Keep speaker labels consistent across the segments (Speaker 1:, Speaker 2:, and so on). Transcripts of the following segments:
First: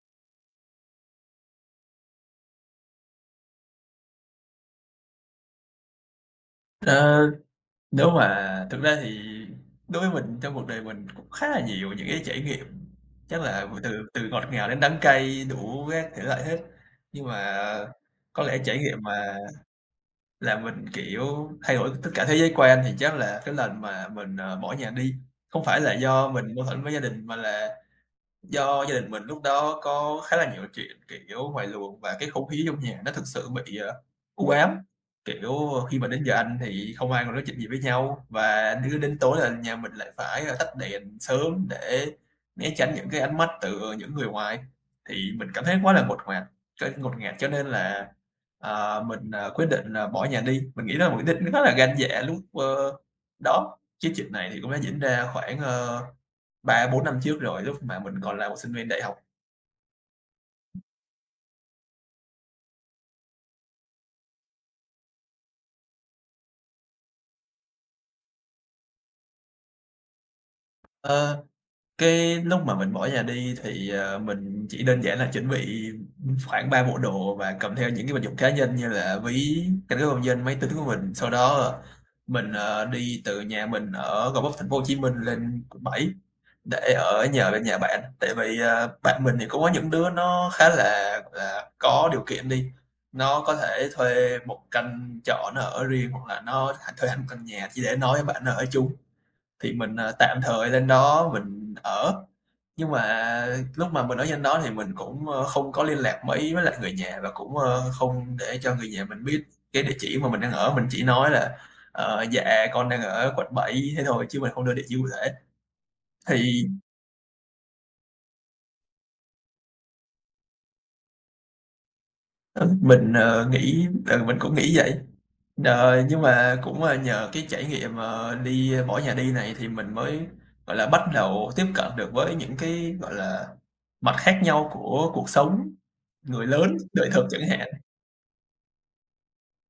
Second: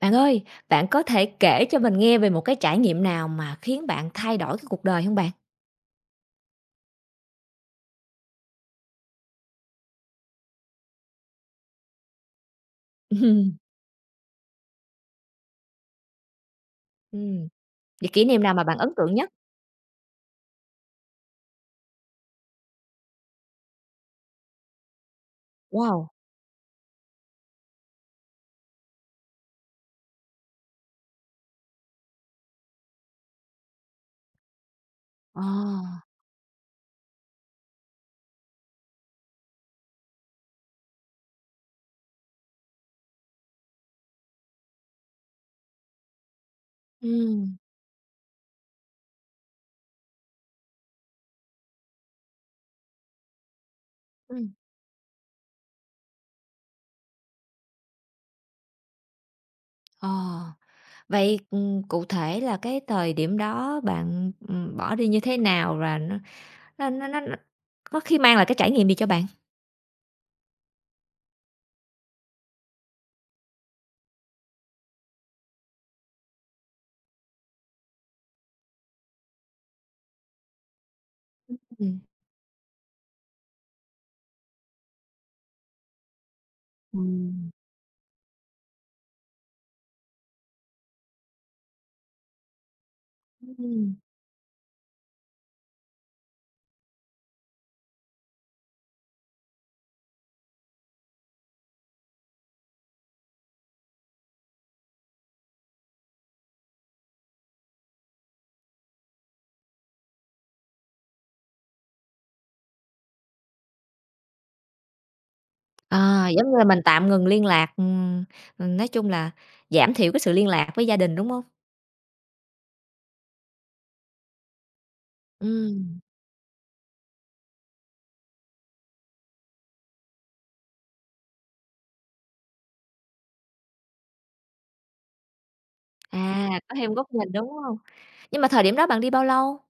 Speaker 1: Bạn ơi, bạn có thể kể cho mình nghe về một cái trải nghiệm nào mà khiến bạn thay đổi cái cuộc đời hông bạn?
Speaker 2: Ờ, Nếu mà thực ra thì đối với mình trong cuộc đời mình cũng khá là nhiều những cái trải nghiệm, chắc
Speaker 1: Ừm,
Speaker 2: là từ từ ngọt ngào đến đắng cay đủ các thể loại hết. Nhưng
Speaker 1: ừm,
Speaker 2: mà
Speaker 1: vậy kỷ
Speaker 2: có
Speaker 1: niệm nào
Speaker 2: lẽ
Speaker 1: mà
Speaker 2: trải
Speaker 1: bạn ấn
Speaker 2: nghiệm mà
Speaker 1: tượng nhất?
Speaker 2: làm mình, kiểu, thay đổi tất cả thế giới quan thì chắc là cái lần mà mình, bỏ nhà đi, không phải là
Speaker 1: Wow!
Speaker 2: do mình mâu thuẫn với gia đình mà là do gia đình mình lúc đó có khá là nhiều chuyện, kiểu, ngoài luồng và cái không khí trong nhà nó thực sự bị, u ám.
Speaker 1: Ờ,
Speaker 2: Kiểu, khi mà đến giờ ăn thì không ai còn nói chuyện gì với nhau, và cứ đến tối là nhà mình lại phải, tắt đèn sớm để né tránh những cái ánh mắt từ những người ngoài. Thì mình cảm thấy quá là ngột ngạt, cho
Speaker 1: ừm,
Speaker 2: nên là, mình, quyết định là bỏ nhà đi. Mình nghĩ đó là một quyết định khá là gan dạ lúc, đó, chứ chuyện này
Speaker 1: ừm,
Speaker 2: thì cũng đã diễn ra khoảng, 3, 4 năm trước rồi, lúc mà mình còn là một sinh viên đại học.
Speaker 1: ờ, vậy, cụ thể là cái thời điểm đó bạn, bỏ đi như thế nào và nó có khi mang lại cái trải nghiệm gì cho bạn?
Speaker 2: Ơ, cái lúc mà mình bỏ nhà đi thì mình chỉ đơn giản là chuẩn bị khoảng 3 bộ đồ và cầm theo những cái vật dụng cá nhân như là ví, căn cước công dân, máy tính của mình. Sau đó
Speaker 1: Ừm.
Speaker 2: mình đi từ nhà mình ở Gò Vấp, thành phố Hồ Chí Minh, lên quận 7 để ở
Speaker 1: Ừm,
Speaker 2: nhờ bên nhà bạn, tại vì bạn mình thì cũng có những đứa nó khá là, gọi là, có điều kiện. Đi nó có thể
Speaker 1: ừm.
Speaker 2: thuê một căn trọ nó ở riêng, hoặc là nó thuê hẳn một căn nhà chỉ để nói với bạn nó ở chung. Thì mình tạm thời lên đó mình ở. Nhưng mà lúc mà mình ở trên đó thì mình cũng, không có liên lạc mấy với lại người nhà, và cũng, không để cho người nhà mình biết cái địa chỉ mà mình đang ở. Mình chỉ nói là "Ờ, dạ con đang ở quận 7", thế thôi chứ mình không đưa địa chỉ cụ thể.
Speaker 1: À, giống như là
Speaker 2: Thì,
Speaker 1: mình tạm ngừng liên lạc, nói chung là giảm thiểu cái sự liên lạc với gia đình, đúng hông?
Speaker 2: ừ, mình cũng nghĩ vậy.
Speaker 1: Ừm.
Speaker 2: Nhưng mà cũng, nhờ cái trải nghiệm, đi bỏ nhà đi này thì mình mới, gọi là, bắt đầu tiếp cận được với những cái, gọi là, mặt khác nhau của cuộc sống, người
Speaker 1: À, có
Speaker 2: lớn,
Speaker 1: thêm
Speaker 2: đời
Speaker 1: góc
Speaker 2: thực
Speaker 1: nhìn,
Speaker 2: chẳng
Speaker 1: đúng
Speaker 2: hạn.
Speaker 1: hông? Nhưng mà thời điểm đó bạn đi bao lâu?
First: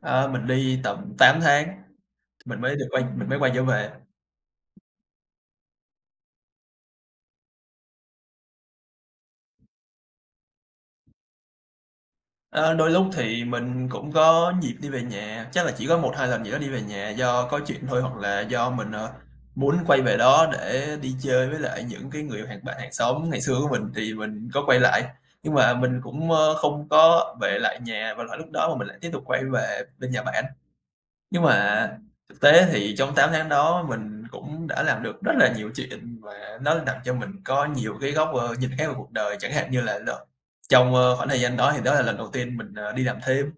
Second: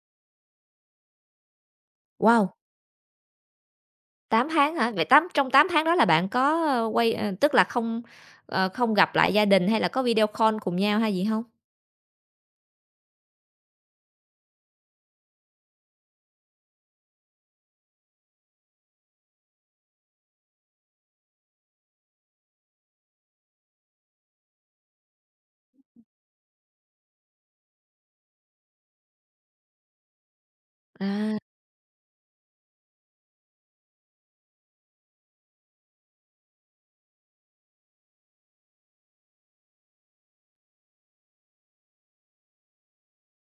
Speaker 2: Ờ, mình đi tầm 8 tháng.
Speaker 1: Wow,
Speaker 2: Mình mới quay trở về.
Speaker 1: 8 tháng hả? Vậy trong 8 tháng đó là bạn có, tức là không gặp lại gia đình hay là có video call cùng nhau hay gì hông?
Speaker 2: Đôi lúc thì mình cũng có dịp đi về nhà, chắc là chỉ có 1-2 lần gì đó đi về nhà do có chuyện thôi, hoặc là do mình, muốn quay về đó để đi chơi với lại những cái người hàng xóm ngày xưa của mình, thì mình có quay lại. Nhưng mà mình cũng, không có về lại nhà vào lại lúc đó, mà mình lại tiếp tục quay về bên nhà bạn.
Speaker 1: À,
Speaker 2: Nhưng mà thực tế thì trong 8 tháng đó mình cũng đã làm được rất là nhiều chuyện, và nó làm cho mình có nhiều cái góc, nhìn khác về cuộc đời. Chẳng hạn như là trong, khoảng thời gian đó thì đó là lần đầu tiên mình, đi làm thêm,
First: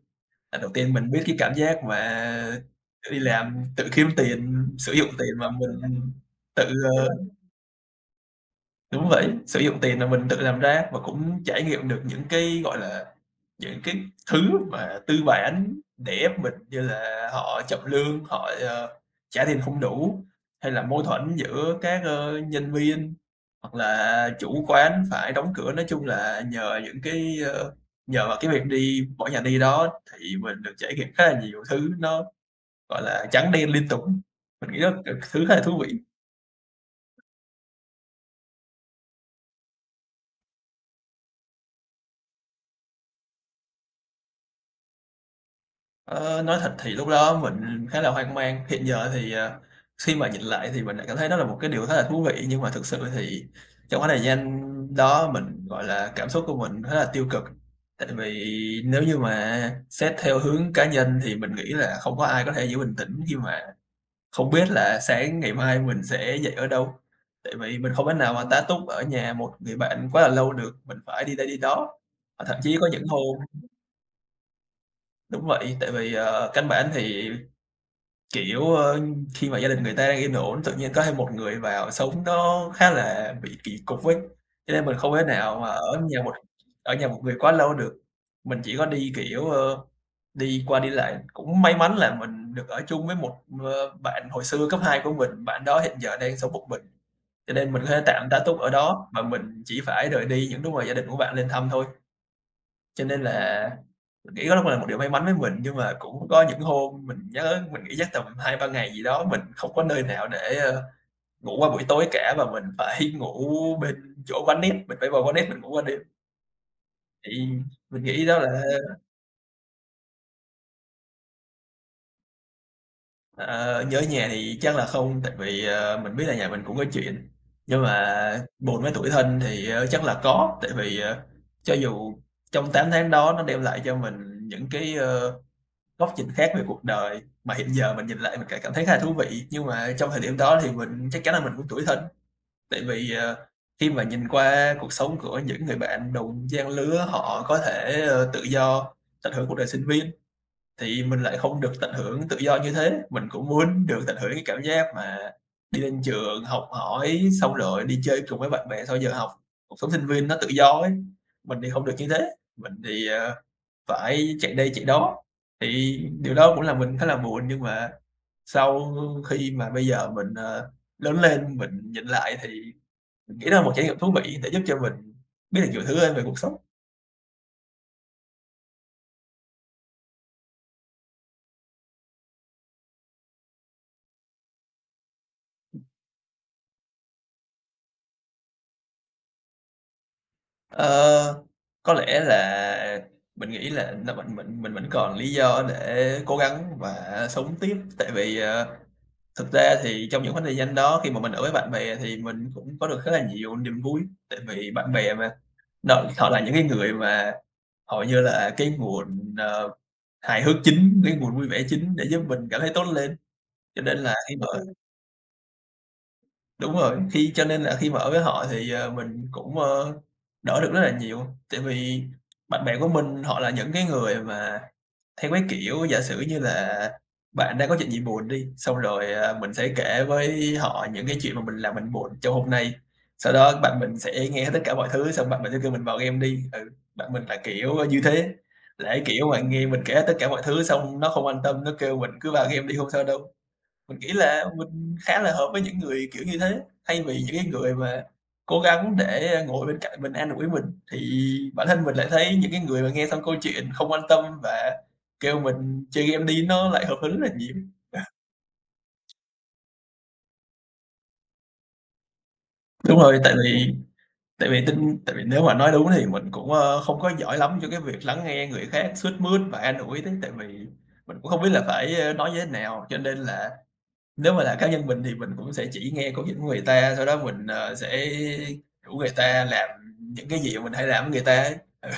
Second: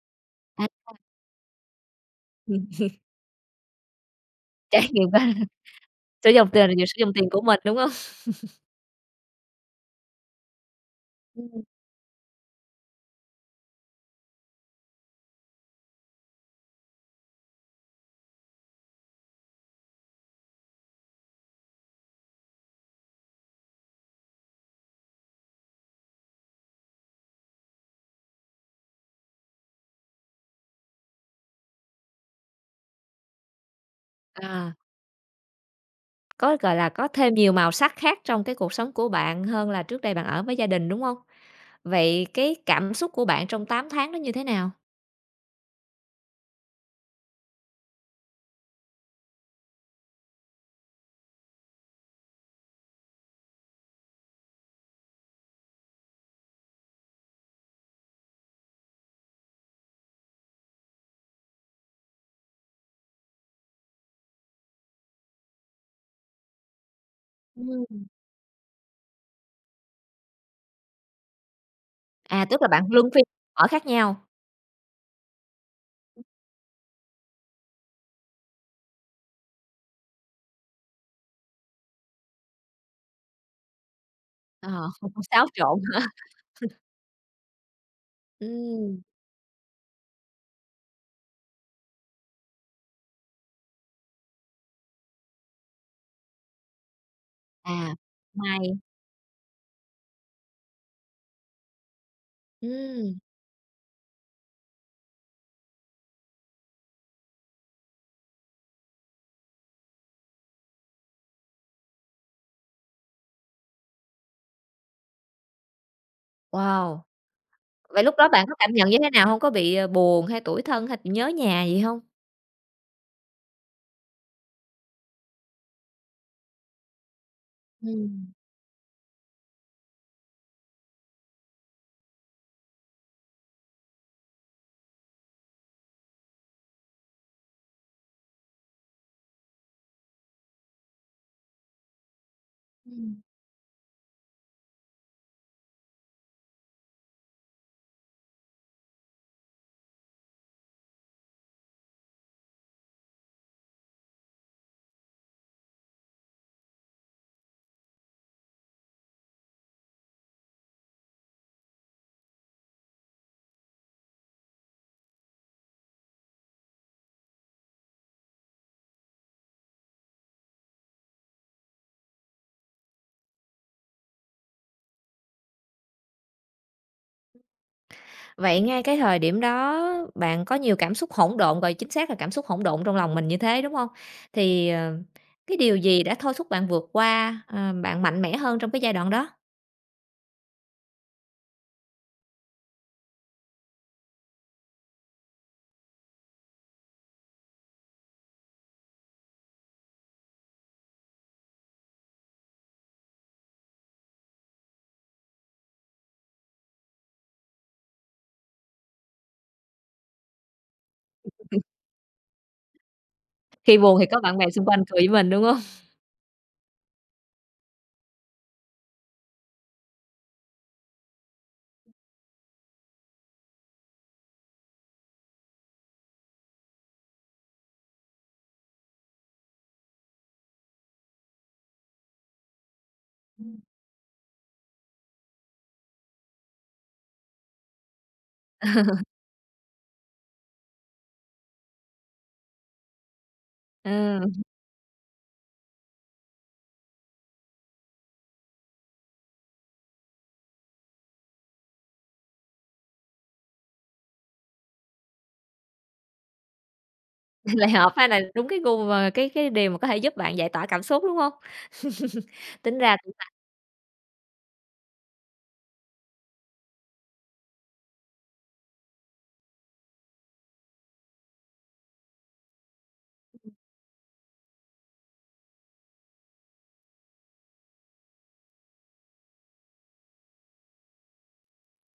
Speaker 2: lần
Speaker 1: à,
Speaker 2: đầu tiên mình biết cái cảm giác mà
Speaker 1: ừm,
Speaker 2: đi làm tự kiếm tiền,
Speaker 1: trải
Speaker 2: sử dụng
Speaker 1: nghiệm
Speaker 2: tiền mà mình tự,
Speaker 1: sử dụng
Speaker 2: ờ
Speaker 1: tiền của mình, đúng hông?
Speaker 2: Đúng vậy, sử dụng tiền là mình tự làm ra, và cũng trải
Speaker 1: Ừm,
Speaker 2: nghiệm được những cái, gọi là, những cái thứ mà tư bản để ép mình như là họ chậm lương, họ, trả tiền không đủ, hay là mâu thuẫn giữa các, nhân viên, hoặc là chủ quán phải đóng cửa. Nói chung là nhờ vào cái việc đi mỗi nhà đi đó thì mình được trải nghiệm khá là nhiều thứ nó, gọi là, trắng đen liên tục. Mình
Speaker 1: à,
Speaker 2: nghĩ đó thứ khá là thú vị.
Speaker 1: có, gọi là, có thêm nhiều màu sắc khác trong cái cuộc sống của bạn hơn là trước đây bạn ở với gia đình, đúng hông? Vậy cái cảm xúc của bạn trong 8 tháng đó như thế nào?
Speaker 2: Ờ, nói thật thì lúc đó mình khá là hoang mang. Hiện giờ thì, khi mà nhìn lại thì mình lại cảm thấy nó là một cái điều khá là thú vị, nhưng mà thực sự thì trong khoảng thời gian đó mình, gọi là, cảm xúc của mình khá là tiêu cực. Tại vì nếu như mà xét theo hướng cá nhân thì mình nghĩ là không có ai có thể giữ bình tĩnh khi mà không biết là sáng ngày mai mình sẽ dậy ở đâu. Tại vì mình
Speaker 1: Ừm,
Speaker 2: không thể nào mà tá túc ở nhà một người bạn quá là lâu được, mình phải đi đây đi đó,
Speaker 1: à,
Speaker 2: và thậm
Speaker 1: tức là
Speaker 2: chí
Speaker 1: bạn
Speaker 2: có những
Speaker 1: luân phiên
Speaker 2: hôm
Speaker 1: ở khác nhau,
Speaker 2: đúng vậy, tại vì, căn bản thì kiểu, khi mà gia đình người ta đang yên ổn, tự nhiên có thêm một người vào sống nó khá là bị kỳ cục ấy,
Speaker 1: ờ,
Speaker 2: cho nên mình
Speaker 1: hông
Speaker 2: không thể
Speaker 1: hông xáo
Speaker 2: nào mà
Speaker 1: trộn.
Speaker 2: ở nhà một người quá lâu được. Mình chỉ có
Speaker 1: Ừm.
Speaker 2: đi, kiểu, đi qua đi lại. Cũng may mắn là mình được ở chung với một, bạn hồi xưa cấp 2 của mình. Bạn đó hiện giờ đang sống một mình, cho nên mình có
Speaker 1: À,
Speaker 2: thể tạm tá túc ở
Speaker 1: may.
Speaker 2: đó, và mình chỉ phải rời đi những lúc mà gia đình của bạn lên thăm thôi. Cho
Speaker 1: Ừm,
Speaker 2: nên là mình nghĩ đó cũng là một điều may mắn với mình, nhưng mà cũng có những hôm mình nhớ mình nghỉ chắc tầm 2-3 ngày gì đó, mình không có nơi nào để, ngủ qua buổi tối cả, và mình phải ngủ bên chỗ quán net, mình phải vào quán net mình ngủ qua đêm.
Speaker 1: wow!
Speaker 2: Thì mình
Speaker 1: Vậy lúc
Speaker 2: nghĩ
Speaker 1: đó
Speaker 2: đó
Speaker 1: bạn có
Speaker 2: là,
Speaker 1: cảm nhận như thế nào hông? Có bị, buồn hay tủi thân hay nhớ nhà gì hông?
Speaker 2: ờ, nhớ nhà thì chắc là không, tại vì, mình biết là nhà mình cũng có chuyện, nhưng
Speaker 1: Ừm,
Speaker 2: mà buồn với tủi thân thì, chắc là có, tại vì, cho dù trong 8 tháng đó nó đem lại cho mình những cái, góc nhìn khác về cuộc đời mà hiện giờ mình nhìn lại mình cảm thấy khá là thú vị. Nhưng mà trong thời điểm đó thì mình chắc chắn là mình cũng tủi thân, tại vì,
Speaker 1: ừm.
Speaker 2: khi mà nhìn qua cuộc sống của những người bạn đồng trang lứa họ có thể, tự do tận hưởng cuộc đời sinh viên, thì mình lại không được tận hưởng tự do như thế. Mình cũng muốn được tận hưởng cái cảm giác mà đi lên trường, học hỏi, xong rồi đi chơi cùng với bạn bè sau giờ học. Cuộc sống sinh viên nó tự do ấy, mình thì không được như thế, mình thì, phải chạy đây chạy đó, thì điều đó cũng làm mình khá là buồn. Nhưng mà sau khi mà bây giờ mình, lớn lên, mình nhìn lại thì mình nghĩ đó là một trải nghiệm thú vị để giúp cho mình biết được nhiều thứ hơn về cuộc sống.
Speaker 1: Vậy ngay cái thời điểm đó bạn có nhiều cảm xúc hỗn độn, gọi chính xác là cảm xúc hỗn độn trong lòng mình như thế, đúng hông? Thì, cái điều gì đã thôi thúc bạn vượt qua, bạn mạnh mẽ hơn trong cái giai đoạn đó?
Speaker 2: Ờ, có lẽ là mình nghĩ là mình vẫn còn lý do để cố gắng và sống tiếp, tại vì, thực ra thì trong những khoảng thời gian đó khi mà mình ở với bạn bè thì mình cũng có được khá là nhiều niềm vui, tại vì bạn bè mà, đó, họ là những cái người mà họ như là cái nguồn, hài hước chính, cái nguồn vui vẻ chính để giúp mình cảm thấy tốt lên,
Speaker 1: Khi
Speaker 2: cho nên
Speaker 1: buồn thì
Speaker 2: là
Speaker 1: có
Speaker 2: khi
Speaker 1: bạn
Speaker 2: mà
Speaker 1: bè
Speaker 2: Ừ.
Speaker 1: xung quanh cười với mình, đúng hông?
Speaker 2: Đúng rồi, cho nên là khi mà ở với họ thì, mình cũng, đỡ được rất là nhiều. Tại vì bạn bè của mình họ là những cái người mà theo cái kiểu giả sử như là bạn đang có chuyện gì buồn đi, xong rồi, à, mình sẽ kể với họ những cái chuyện mà mình làm mình buồn trong hôm nay. Sau đó bạn mình sẽ nghe hết tất cả mọi thứ, xong bạn mình sẽ kêu mình vào game đi. Ừ, bạn mình là kiểu như thế, là cái kiểu mà nghe mình kể hết tất cả mọi thứ xong nó không quan tâm, nó kêu mình cứ vào game đi, không sao đâu. Mình nghĩ
Speaker 1: Ừ,
Speaker 2: là mình khá là hợp với những người kiểu như thế, thay vì những cái người mà cố gắng để ngồi bên cạnh mình an ủi mình, thì bản thân mình lại thấy những cái người mà nghe xong câu chuyện không quan tâm và kêu mình chơi game đi nó lại hợp hơn rất là nhiều.
Speaker 1: lại hợp ha, là đúng cái gu mà cái điều mà có thể giúp bạn giải tỏa cảm xúc, đúng hông? Tính ra
Speaker 2: Đúng rồi, tại vì nếu mà nói đúng thì mình cũng, không có giỏi lắm cho cái việc lắng nghe người khác, sướt mướt và an ủi đấy, tại vì mình cũng không biết là phải, nói như thế nào, cho nên là nếu mà là cá nhân mình thì mình cũng sẽ chỉ nghe câu chuyện của người ta, sau đó mình, sẽ rủ người ta làm những cái gì mà mình hay làm với người ta ấy. Ừ.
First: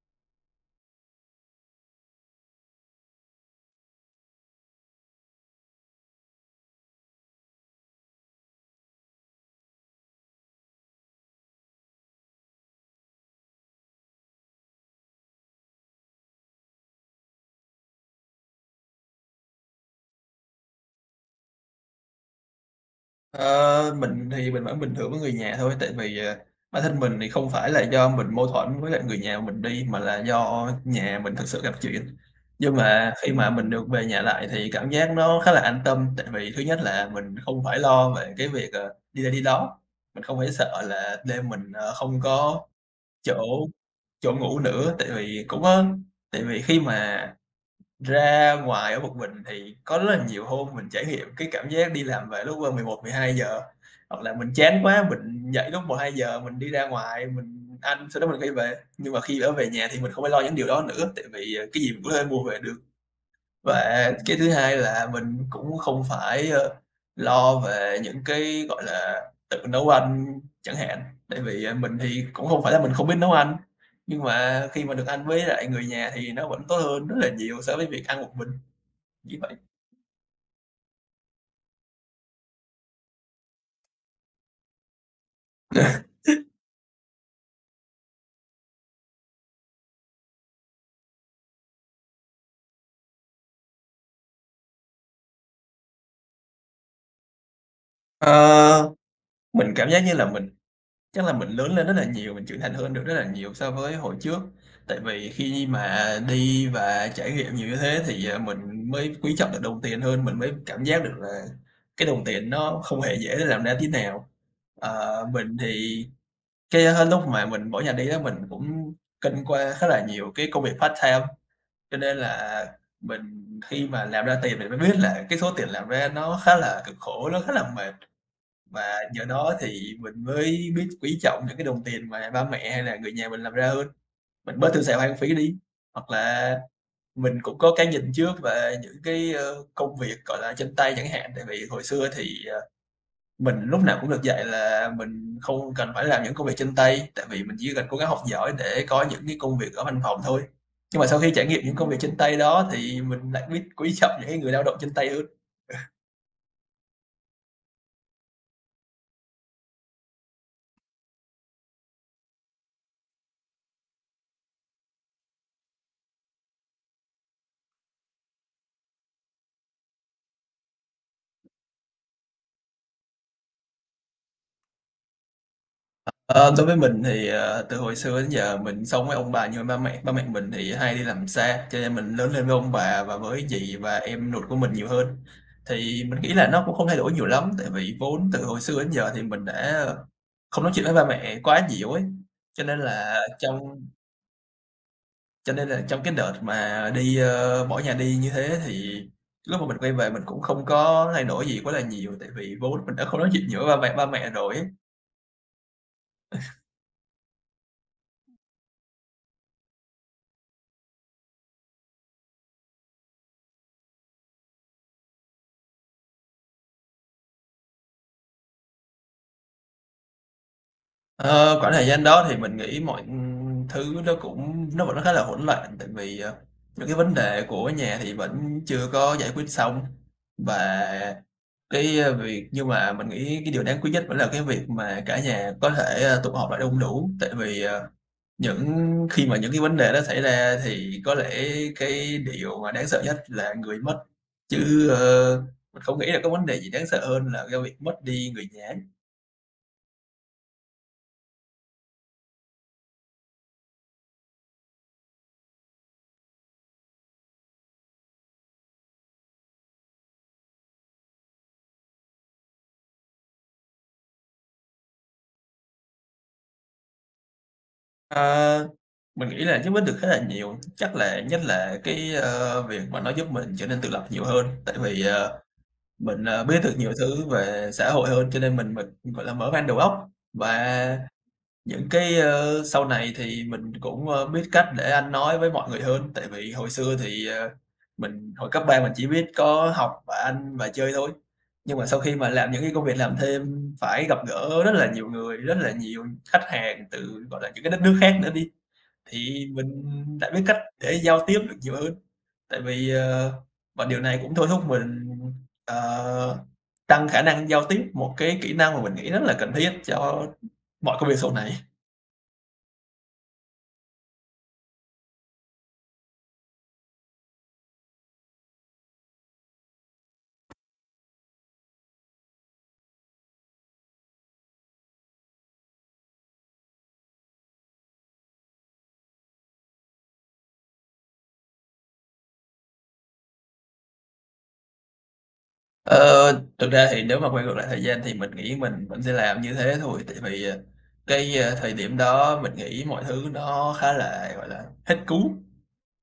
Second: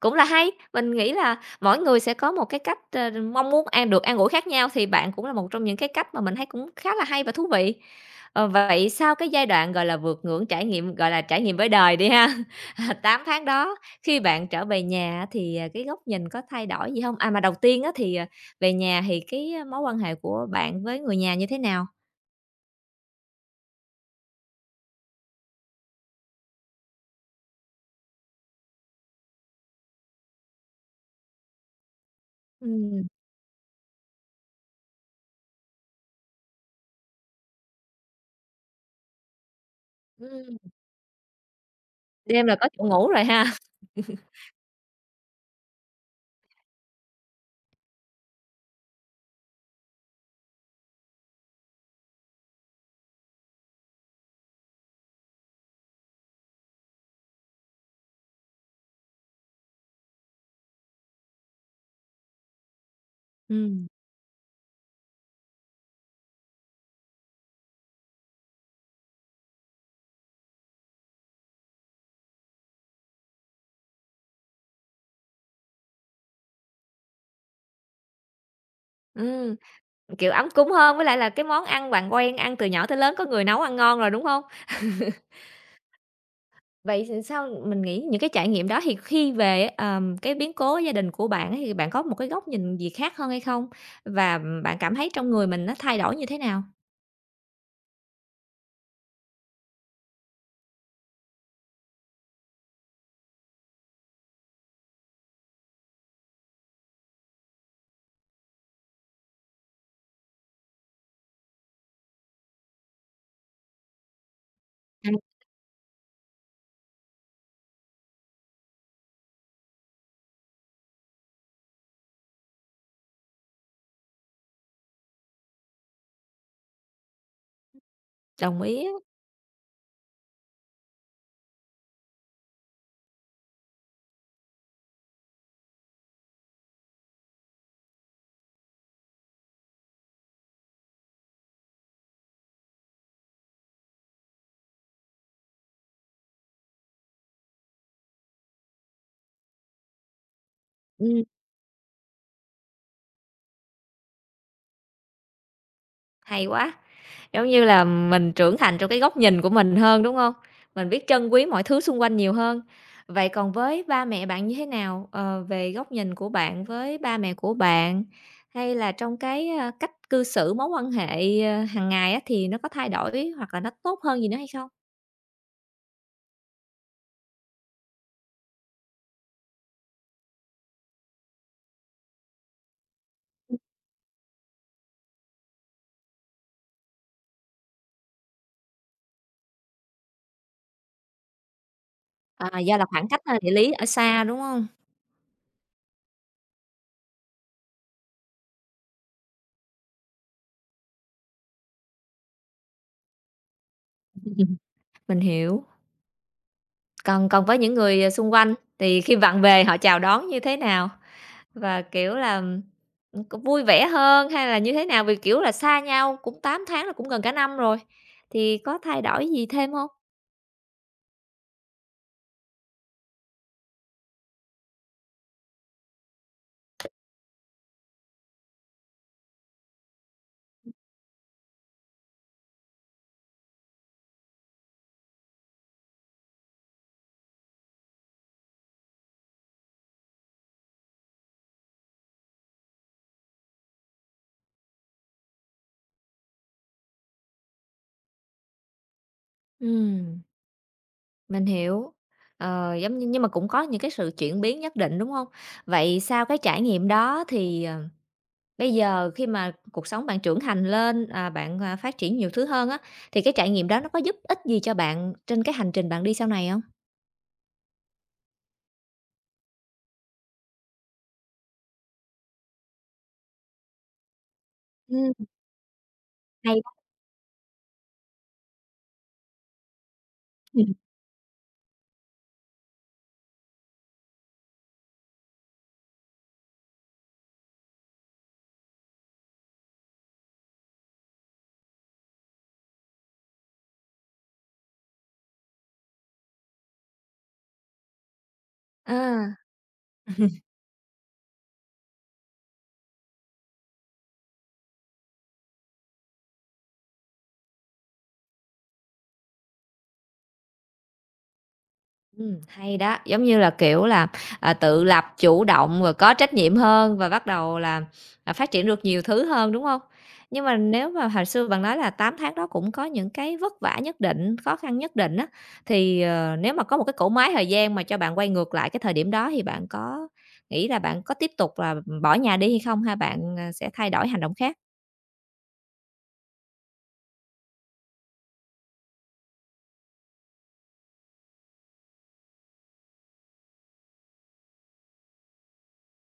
Speaker 1: cũng là hay, mình nghĩ là mỗi người sẽ có một cái cách, mong muốn an được an ủi khác nhau thì bạn cũng là một trong những cái cách mà mình thấy cũng khá là hay và thú vị. Ờ, vậy sau cái giai đoạn, gọi là, vượt ngưỡng trải nghiệm, gọi là, trải nghiệm với đời đi ha, 8 tháng đó, khi bạn trở về nhà á thì, à, cái góc nhìn có thay đổi gì không? À, mà đầu tiên á thì, à, về nhà thì mối quan hệ của bạn với người nhà như thế nào?
Speaker 2: Ờ, mình thì mình vẫn bình thường với người nhà thôi, tại vì, bản thân mình thì không phải là do mình mâu thuẫn với lại người nhà mình đi, mà là do nhà mình thực sự gặp chuyện. Nhưng
Speaker 1: Ừm,
Speaker 2: mà khi mà mình được về nhà lại thì cảm giác nó khá là an tâm, tại vì thứ nhất là mình không phải lo về cái việc, đi đây đi đó, mình không phải
Speaker 1: ừm,
Speaker 2: sợ là đêm mình, không
Speaker 1: đêm là
Speaker 2: có
Speaker 1: có chỗ ngủ rồi
Speaker 2: Chỗ
Speaker 1: ha?
Speaker 2: chỗ ngủ nữa, tại vì khi mà ra ngoài ở một mình thì có rất là nhiều hôm mình trải nghiệm cái cảm giác đi làm về lúc, 11:00 giờ, hoặc là mình chán quá mình dậy lúc 1:00 giờ mình đi ra ngoài mình ăn, sau đó mình quay về. Nhưng mà khi ở về nhà thì mình không phải lo những điều đó nữa, tại vì, cái gì mình cũng có thể mua về được. Và
Speaker 1: Ừm,
Speaker 2: cái thứ hai là mình cũng không phải, lo về những cái, gọi là, tự nấu ăn chẳng hạn, tại vì, mình thì cũng không phải là mình không biết nấu ăn, nhưng mà khi mà được ăn với lại người nhà thì nó vẫn tốt hơn rất là nhiều so với việc ăn một mình, như vậy.
Speaker 1: ừm. Kiểu, ấm cúng hơn, với lại là cái món ăn bạn quen ăn từ nhỏ tới lớn, có người nấu ăn ngon rồi, đúng không? Vậy thì sao mình nghĩ những cái trải nghiệm đó thì khi về á, cái biến cố gia đình của bạn á, thì bạn có một cái góc nhìn gì khác hơn hay không? Và, bạn cảm thấy trong người mình nó thay đổi như thế nào?
Speaker 2: Ờ, mình cảm giác như là Chắc là mình lớn lên rất là nhiều, mình trưởng thành hơn được rất là nhiều so với hồi trước. Tại vì khi mà đi và trải nghiệm nhiều như thế thì, mình mới quý trọng được đồng tiền hơn, mình mới cảm giác được là cái đồng tiền nó không hề dễ để làm ra tí nào.
Speaker 1: Ừm,
Speaker 2: Mình thì cái, lúc mà mình bỏ nhà đi đó mình cũng kinh qua khá là nhiều cái công việc part-time, cho nên là mình khi mà làm ra tiền mình mới biết là cái số tiền làm ra nó khá là cực khổ, nó khá là mệt.
Speaker 1: đồng ý á.
Speaker 2: Và nhờ đó thì mình mới biết quý trọng những cái đồng tiền mà ba mẹ hay là người nhà mình làm ra hơn, mình bớt tiêu xài hoang phí đi. Hoặc là mình cũng có cái nhìn trước về những cái, công việc, gọi là, chân tay chẳng hạn, tại vì hồi xưa thì, mình lúc nào cũng được dạy là mình không cần phải làm những công việc chân tay, tại vì mình chỉ cần cố gắng học giỏi để có những cái công việc ở văn phòng thôi. Nhưng mà sau
Speaker 1: Ừm,
Speaker 2: khi trải nghiệm những công việc chân tay đó thì mình lại biết quý trọng những cái người lao động chân tay hơn.
Speaker 1: hay quá! Giống như là mình trưởng thành trong cái góc nhìn của mình hơn, đúng không? Mình biết trân quý mọi thứ xung quanh nhiều hơn. Vậy còn với ba mẹ bạn như thế nào? Ờ, về góc nhìn của bạn với ba mẹ của bạn, hay là trong cái, cách cư xử, mối quan hệ, hàng ngày á, thì nó có thay đổi hoặc là nó tốt hơn gì nữa hay không?
Speaker 2: Ờ, Đối với mình thì, từ hồi xưa đến giờ mình sống với ông bà như ba mẹ. Ba mẹ mình thì hay đi làm xa, cho nên mình lớn lên với ông bà và với dì và em ruột của mình nhiều hơn. Thì mình nghĩ là nó cũng không thay đổi nhiều lắm, tại vì vốn từ hồi xưa đến giờ thì mình đã không nói chuyện với ba mẹ quá nhiều ấy.
Speaker 1: À,
Speaker 2: Cho
Speaker 1: do
Speaker 2: nên
Speaker 1: là khoảng
Speaker 2: là
Speaker 1: cách, địa
Speaker 2: trong
Speaker 1: lý ở xa, đúng không?
Speaker 2: cho nên là trong cái đợt mà đi, bỏ nhà đi như thế thì lúc mà mình quay về mình cũng không có thay đổi gì quá là nhiều, tại vì vốn mình đã không nói chuyện nhiều với ba mẹ rồi ấy.
Speaker 1: Mình hiểu. Còn còn với những người, xung quanh thì khi bạn về họ chào đón như thế nào? Và, kiểu là, vui vẻ hơn hay là như thế nào? Vì, kiểu là, xa nhau cũng 8 tháng là cũng gần cả năm rồi, thì có thay đổi gì thêm không?
Speaker 2: Ờ, Khoảng thời gian đó thì mình nghĩ mọi thứ nó vẫn khá là hỗn loạn, tại vì, những cái vấn đề của nhà thì vẫn chưa có giải quyết xong. Và cái, ơ, việc nhưng mà mình nghĩ cái điều đáng quý nhất vẫn là cái việc mà cả nhà có thể, tụ họp lại đông đủ, tại vì, những khi mà những cái vấn đề đó xảy ra thì có lẽ cái điều mà đáng sợ nhất là người mất, chứ, mình không nghĩ là có vấn đề gì đáng sợ hơn là cái việc mất đi người nhà.
Speaker 1: Ừm, mình hiểu. Ờ, giống như nhưng mà cũng có những cái sự chuyển biến nhất định, đúng không? Vậy sau cái trải nghiệm đó thì, bây giờ khi mà cuộc sống bạn trưởng thành lên, à, bạn, à, phát triển nhiều thứ hơn á, thì cái trải nghiệm đó nó có giúp ích gì cho bạn trên cái hành trình bạn đi sau này không?
Speaker 2: Ờ, mình nghĩ là giúp ích được khá là nhiều, chắc là nhất là cái, việc mà nó giúp mình trở nên tự lập nhiều hơn, tại vì,
Speaker 1: Ừm,
Speaker 2: mình, biết
Speaker 1: hay quá.
Speaker 2: được nhiều thứ về xã hội hơn, cho nên mình, gọi là, mở mang đầu óc. Và những cái, sau này thì mình cũng, biết cách để ăn nói với mọi người hơn, tại vì hồi xưa thì, mình hồi cấp 3 mình chỉ biết có học và ăn và chơi thôi. Nhưng mà sau khi mà làm những cái công việc làm thêm phải gặp gỡ rất là nhiều người, rất là nhiều khách hàng từ, gọi là, những cái đất nước khác nữa đi,
Speaker 1: Ờ.
Speaker 2: thì mình đã biết cách để giao tiếp được nhiều hơn, tại vì, và điều này cũng thôi thúc mình, ờ, tăng khả năng giao tiếp, một cái kỹ năng mà mình nghĩ rất là cần thiết cho mọi công việc sau này.
Speaker 1: Hay đó, giống như là, kiểu là, à, tự lập, chủ động và có trách nhiệm hơn và bắt đầu là, à, phát triển được nhiều thứ hơn, đúng không? Nhưng mà nếu mà hồi xưa bạn nói là 8 tháng đó cũng có những cái vất vả nhất định, khó khăn nhất định á, thì, nếu mà có một cái cỗ máy thời gian mà cho bạn quay ngược lại cái thời điểm đó thì bạn có nghĩ là bạn có tiếp tục là bỏ nhà đi hay không? Hay bạn, à, sẽ thay đổi hành động khác?
Speaker 2: Ờ, Thực ra thì nếu mà quay ngược lại thời gian thì mình nghĩ mình vẫn sẽ làm như thế thôi, tại vì, thời điểm đó mình nghĩ mọi thứ nó khá là, gọi là, hết cứu.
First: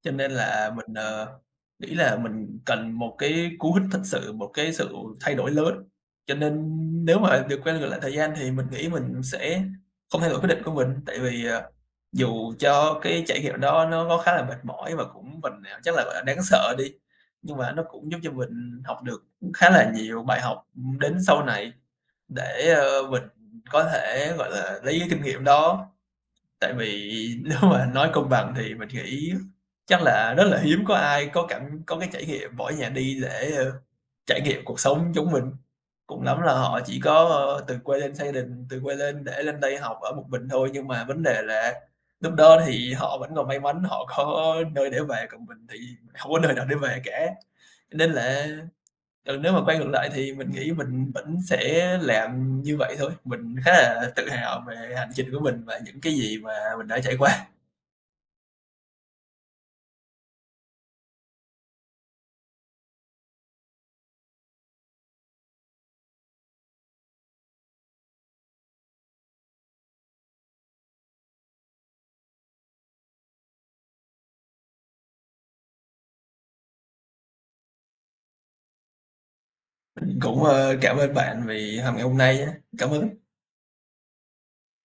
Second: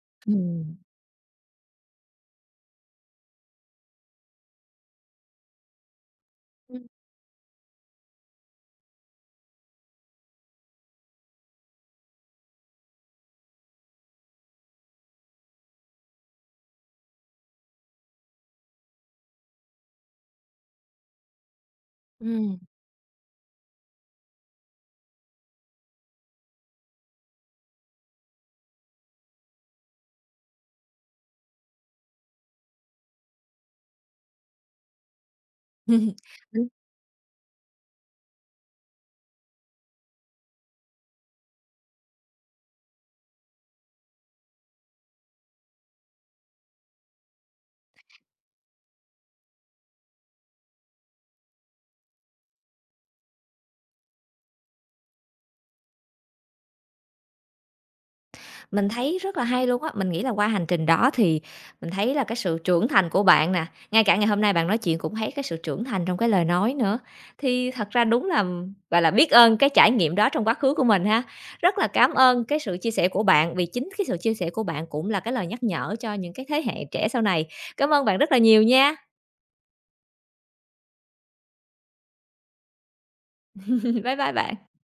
Speaker 2: Cho nên là
Speaker 1: Ừm.
Speaker 2: mình, nghĩ là mình cần một cái cú hích thật sự, một cái sự thay đổi lớn. Cho nên
Speaker 1: Ừm.
Speaker 2: nếu mà được quay ngược lại thời gian thì mình nghĩ mình sẽ không thay đổi quyết định của mình, tại vì, dù cho cái trải nghiệm đó nó có khá là mệt mỏi và cũng phần nào chắc là, gọi là, đáng sợ đi, nhưng mà nó cũng giúp cho mình học được khá là nhiều bài học, đến sau này
Speaker 1: Ừm.
Speaker 2: để, mình có thể, gọi là, lấy cái kinh nghiệm đó. Tại vì nếu mà nói công bằng thì mình nghĩ chắc là rất là hiếm có ai có cái trải nghiệm bỏ nhà đi để, trải nghiệm cuộc sống giống mình. Cùng lắm là họ chỉ có, từ quê lên để lên đây học ở một mình thôi, nhưng mà vấn đề là lúc đó thì họ vẫn còn may mắn họ có nơi để về, còn mình thì hông có nơi nào để về cả. Cho nên là, ừ, nếu mà quay ngược lại thì mình nghĩ mình vẫn sẽ làm như vậy thôi. Mình khá là tự hào về hành trình của mình và những cái gì mà mình đã trải qua.
Speaker 1: Mình thấy rất là hay luôn á, mình nghĩ là qua hành trình đó thì mình thấy là cái sự trưởng thành của bạn nè, ngay cả ngày hôm nay bạn nói chuyện cũng thấy cái sự trưởng thành trong cái lời nói nữa. Thì thật ra đúng là, gọi là, biết ơn cái trải nghiệm đó trong quá khứ của mình ha. Rất là cảm ơn cái sự chia sẻ của bạn, vì chính cái sự chia sẻ của bạn cũng là cái lời nhắc nhở cho những cái thế hệ trẻ sau này. Cảm ơn bạn rất là nhiều nha.
Speaker 2: Mình cũng, cảm ơn bạn vì ngày hôm nay nhá. Cảm ơn.
Speaker 1: Bye bye bạn.